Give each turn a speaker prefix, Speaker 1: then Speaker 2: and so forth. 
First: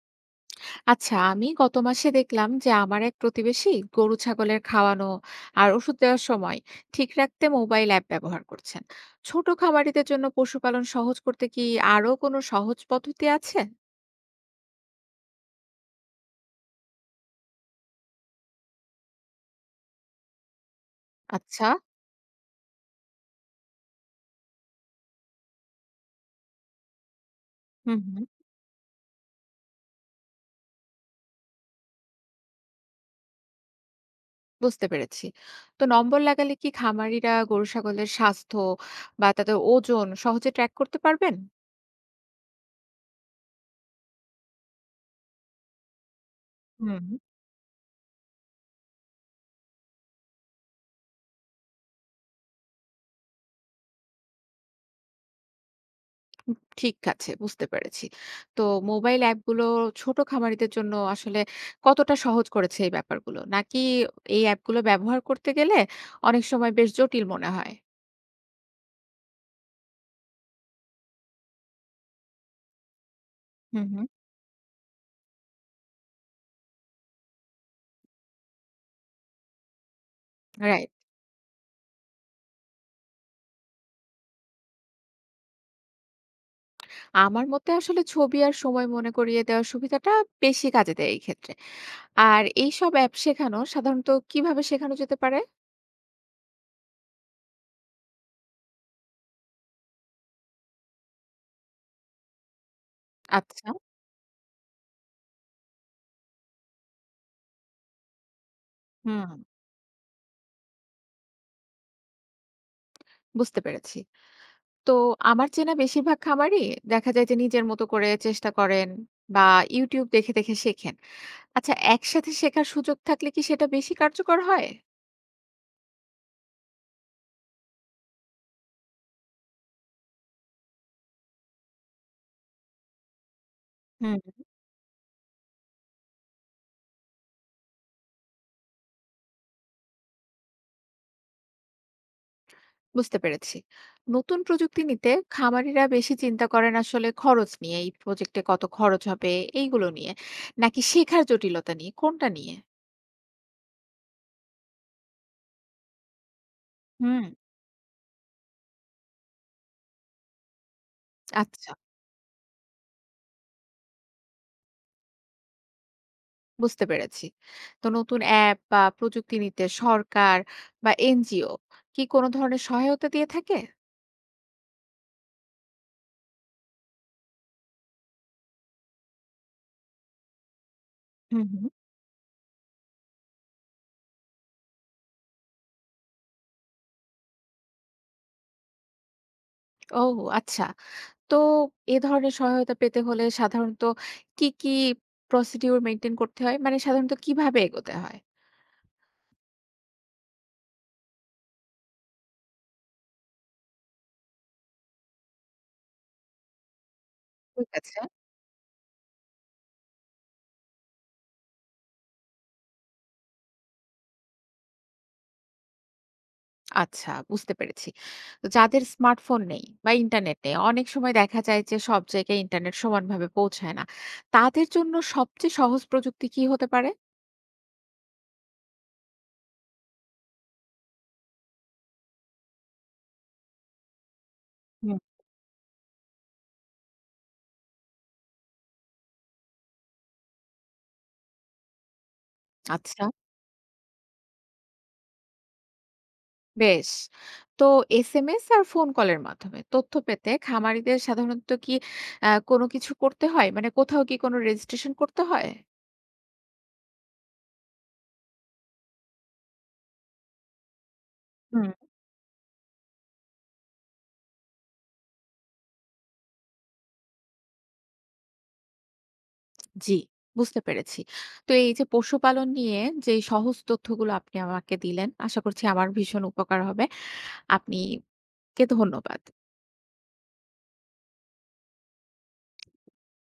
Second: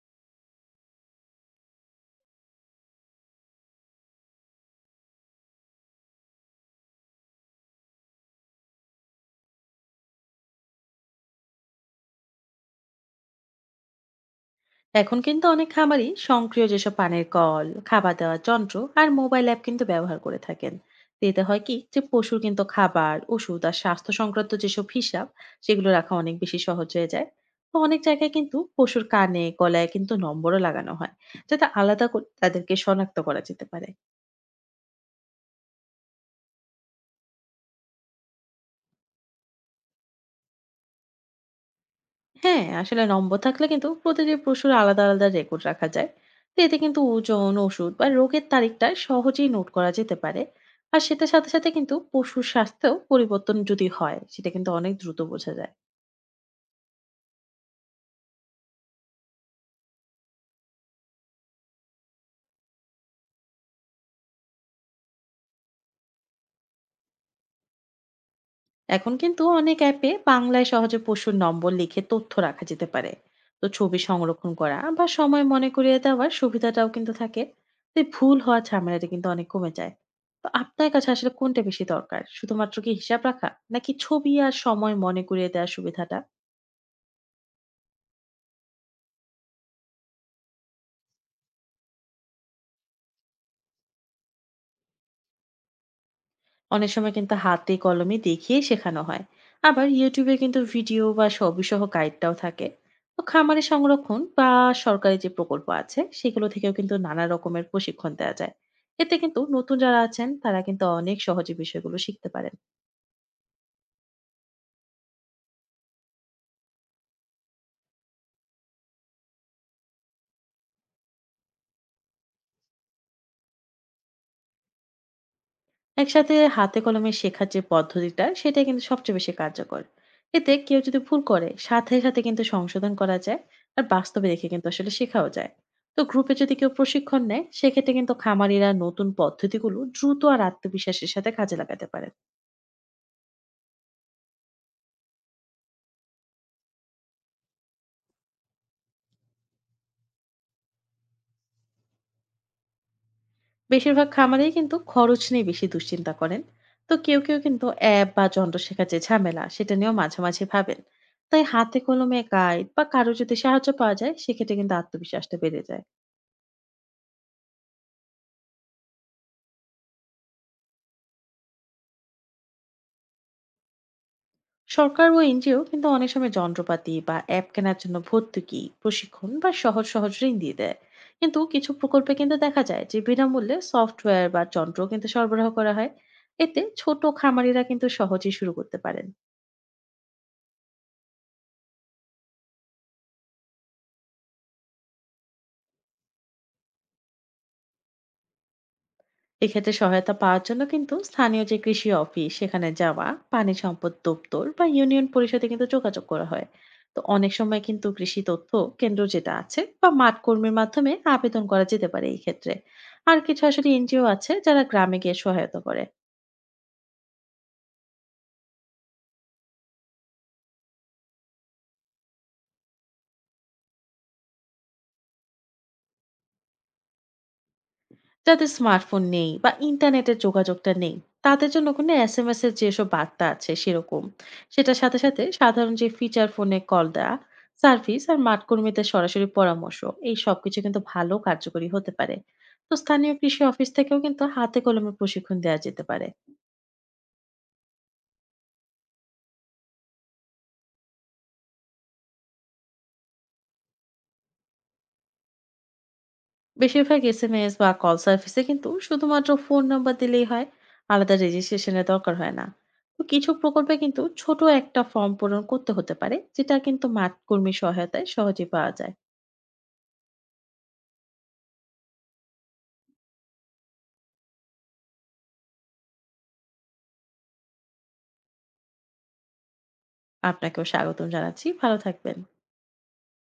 Speaker 1: আচ্ছা আমি গত মাসে দেখলাম যে আমার এক প্রতিবেশী গরু ছাগলের খাওয়ানো আর ওষুধ দেওয়ার সময় ঠিক রাখতে মোবাইল অ্যাপ ব্যবহার করছেন। ছোট খামারিদের জন্য পশুপালন সহজ করতে কি আরো কোনো সহজ পদ্ধতি আছে?
Speaker 2: এখন কিন্তু অনেক খামারই স্বয়ংক্রিয়, যেসব পানির কল, খাবার দেওয়ার যন্ত্র আর মোবাইল অ্যাপ কিন্তু ব্যবহার করে থাকেন। তো এতে হয়
Speaker 1: আচ্ছা।
Speaker 2: কি, যে পশুর কিন্তু খাবার, ওষুধ আর স্বাস্থ্য সংক্রান্ত যেসব হিসাব, সেগুলো রাখা অনেক বেশি সহজ হয়ে যায়। তো অনেক
Speaker 1: হুম হুম।
Speaker 2: জায়গায় কিন্তু পশুর কানে, গলায় কিন্তু নম্বরও লাগানো হয়, যাতে আলাদা করে তাদেরকে শনাক্ত করা যেতে পারে।
Speaker 1: বুঝতে পেরেছি। তো নম্বর লাগালে কি খামারিরা গরু ছাগলের স্বাস্থ্য বা তাদের ওজন সহজে ট্র্যাক করতে পারবেন?
Speaker 2: হ্যাঁ, আসলে নম্বর থাকলে কিন্তু প্রতিটি পশুর আলাদা আলাদা রেকর্ড রাখা যায়। তো এতে কিন্তু
Speaker 1: হুম।
Speaker 2: ওজন, ওষুধ বা রোগের তারিখটা সহজেই নোট করা যেতে পারে। আর সেটার সাথে সাথে কিন্তু পশুর স্বাস্থ্যেও পরিবর্তন যদি হয়, সেটা কিন্তু অনেক দ্রুত বোঝা যায়।
Speaker 1: ঠিক আছে, বুঝতে পেরেছি। তো মোবাইল অ্যাপগুলো ছোট খামারিদের জন্য আসলে কতটা সহজ করেছে এই ব্যাপারগুলো? নাকি এই অ্যাপগুলো ব্যবহার করতে গেলে অনেক সময় বেশ জটিল মনে হয়?
Speaker 2: এখন কিন্তু অনেক অ্যাপে বাংলায় সহজে পশুর নম্বর লিখে তথ্য রাখা যেতে পারে। তো
Speaker 1: হুম
Speaker 2: ছবি
Speaker 1: হুম।
Speaker 2: সংরক্ষণ করা বা সময় মনে করিয়ে দেওয়ার সুবিধাটাও কিন্তু থাকে। তো এই ভুল হওয়ার ঝামেলাটা কিন্তু অনেক কমে যায়। তো আপনার
Speaker 1: রাইট।
Speaker 2: কাছে আসলে কোনটা বেশি দরকার, শুধুমাত্র কি হিসাব রাখা, নাকি ছবি আর সময় মনে করিয়ে দেওয়ার সুবিধাটা?
Speaker 1: আমার মতে আসলে ছবি আর সময় মনে করিয়ে দেওয়ার সুবিধাটা বেশি কাজে দেয় এই ক্ষেত্রে। আর এইসব অ্যাপ শেখানো সাধারণত কিভাবে শেখানো যেতে পারে?
Speaker 2: অনেক সময় কিন্তু হাতে কলমে দেখিয়ে শেখানো হয়। আবার ইউটিউবে কিন্তু ভিডিও বা ছবিসহ গাইডটাও থাকে। তো খামারে
Speaker 1: আচ্ছা।
Speaker 2: সংরক্ষণ বা সরকারি যে প্রকল্প আছে সেগুলো থেকেও কিন্তু নানা রকমের প্রশিক্ষণ দেওয়া যায়। এতে
Speaker 1: হুম।
Speaker 2: কিন্তু নতুন যারা আছেন তারা কিন্তু অনেক সহজে বিষয়গুলো শিখতে পারেন।
Speaker 1: বুঝতে পেরেছি। তো আমার চেনা বেশিরভাগ খামারই দেখা যায় যে নিজের মতো করে চেষ্টা করেন বা YouTube দেখে দেখে শেখেন। আচ্ছা, একসাথে শেখার সুযোগ থাকলে কি সেটা বেশি কার্যকর হয়?
Speaker 2: একসাথে হাতে কলমে শেখার যে পদ্ধতিটা, সেটা কিন্তু সবচেয়ে বেশি কার্যকর। এতে কেউ যদি ভুল করে, সাথে সাথে কিন্তু সংশোধন করা যায়। আর বাস্তবে
Speaker 1: হুম।
Speaker 2: দেখে কিন্তু আসলে শেখাও যায়। তো গ্রুপে যদি কেউ প্রশিক্ষণ নেয়, সেক্ষেত্রে কিন্তু খামারিরা নতুন পদ্ধতিগুলো দ্রুত আর আত্মবিশ্বাসের সাথে কাজে লাগাতে পারেন।
Speaker 1: বুঝতে পেরেছি। নতুন প্রযুক্তি নিতে খামারিরা বেশি চিন্তা করেন আসলে খরচ নিয়ে, এই প্রজেক্টে কত খরচ হবে এইগুলো নিয়ে, নাকি শেখার জটিলতা নিয়ে, কোনটা নিয়ে?
Speaker 2: বেশিরভাগ খামারেই কিন্তু খরচ নিয়ে বেশি দুশ্চিন্তা করেন। তো কেউ
Speaker 1: হুম।
Speaker 2: কেউ কিন্তু অ্যাপ বা যন্ত্র শেখার যে ঝামেলা, সেটা নিয়েও মাঝে মাঝে ভাবেন। তাই
Speaker 1: আচ্ছা,
Speaker 2: হাতে কলমে গাইড বা কারো যদি সাহায্য পাওয়া যায়, সেক্ষেত্রে কিন্তু আত্মবিশ্বাসটা বেড়ে যায়।
Speaker 1: বুঝতে পেরেছি। তো নতুন অ্যাপ বা প্রযুক্তি নিতে সরকার বা এনজিও কি কোনো ধরনের সহায়তা দিয়ে থাকে?
Speaker 2: সরকার ও এনজিও কিন্তু অনেক সময় যন্ত্রপাতি বা অ্যাপ কেনার জন্য ভর্তুকি, প্রশিক্ষণ বা সহজ সহজ ঋণ দিয়ে দেয়। কিন্তু
Speaker 1: হুম, হুম।
Speaker 2: কিছু প্রকল্পে কিন্তু দেখা যায় যে বিনামূল্যে সফটওয়্যার বা যন্ত্র কিন্তু সরবরাহ করা হয়। এতে ছোট খামারিরা কিন্তু সহজেই শুরু করতে পারেন।
Speaker 1: ও আচ্ছা। তো এ ধরনের সহায়তা পেতে হলে সাধারণত কি procedure মেইনটেইন করতে হয়? মানে সাধারণত কিভাবে এগোতে হয়?
Speaker 2: এক্ষেত্রে সহায়তা পাওয়ার জন্য কিন্তু স্থানীয় যে কৃষি অফিস, সেখানে যাওয়া, পানি সম্পদ দপ্তর বা ইউনিয়ন পরিষদে কিন্তু যোগাযোগ করা হয়। তো অনেক সময়
Speaker 1: ঠিক
Speaker 2: কিন্তু
Speaker 1: আছে।
Speaker 2: কৃষি তথ্য কেন্দ্র যেটা আছে বা মাঠ কর্মীর মাধ্যমে আবেদন করা যেতে পারে এই ক্ষেত্রে। আর কিছু আসলে এনজিও আছে যারা গ্রামে গিয়ে সহায়তা করে।
Speaker 1: আচ্ছা, বুঝতে পেরেছি। তো যাদের স্মার্টফোন নেই বা ইন্টারনেট নেই, অনেক সময় দেখা যায় যে সব জায়গায় ইন্টারনেট সমানভাবে পৌঁছায় না। তাদের জন্য সবচেয়ে সহজ প্রযুক্তি কি হতে পারে?
Speaker 2: যাদের স্মার্টফোন নেই বা ইন্টারনেটের যোগাযোগটা নেই, তাদের জন্য কোনো এসএমএস এর যেসব বার্তা আছে সেরকম, সেটার সাথে
Speaker 1: হুম।
Speaker 2: সাথে সাধারণ যে ফিচার ফোনে কল দেওয়া সার্ভিস আর মাঠ কর্মীদের সরাসরি পরামর্শ, এই সবকিছু কিন্তু ভালো কার্যকরী হতে পারে। তো
Speaker 1: আচ্ছা,
Speaker 2: স্থানীয় কৃষি অফিস থেকেও কিন্তু হাতে কলমে প্রশিক্ষণ দেওয়া যেতে পারে।
Speaker 1: বেশ। তো এসএমএস আর ফোন কলের মাধ্যমে তথ্য পেতে খামারিদের সাধারণত কি কোনো কিছু করতে হয়? মানে কোথাও কি কোনো রেজিস্ট্রেশন করতে হয়?
Speaker 2: বেশিরভাগ এসএমএস বা কল সার্ভিসে কিন্তু শুধুমাত্র ফোন নাম্বার দিলেই হয়, আলাদা রেজিস্ট্রেশনের দরকার হয় না। তো কিছু প্রকল্পে কিন্তু ছোট একটা ফর্ম পূরণ করতে হতে পারে, যেটা কিন্তু মাঠ কর্মী সহায়তায় সহজে পাওয়া যায়।
Speaker 1: জি, বুঝতে পেরেছি। তো এই যে পশুপালন নিয়ে যে সহজ তথ্যগুলো আপনি আমাকে দিলেন, আশা করছি আমার ভীষণ উপকার হবে। আপনি কে ধন্যবাদ।
Speaker 2: আপনাকেও স্বাগতম জানাচ্ছি, ভালো থাকবেন।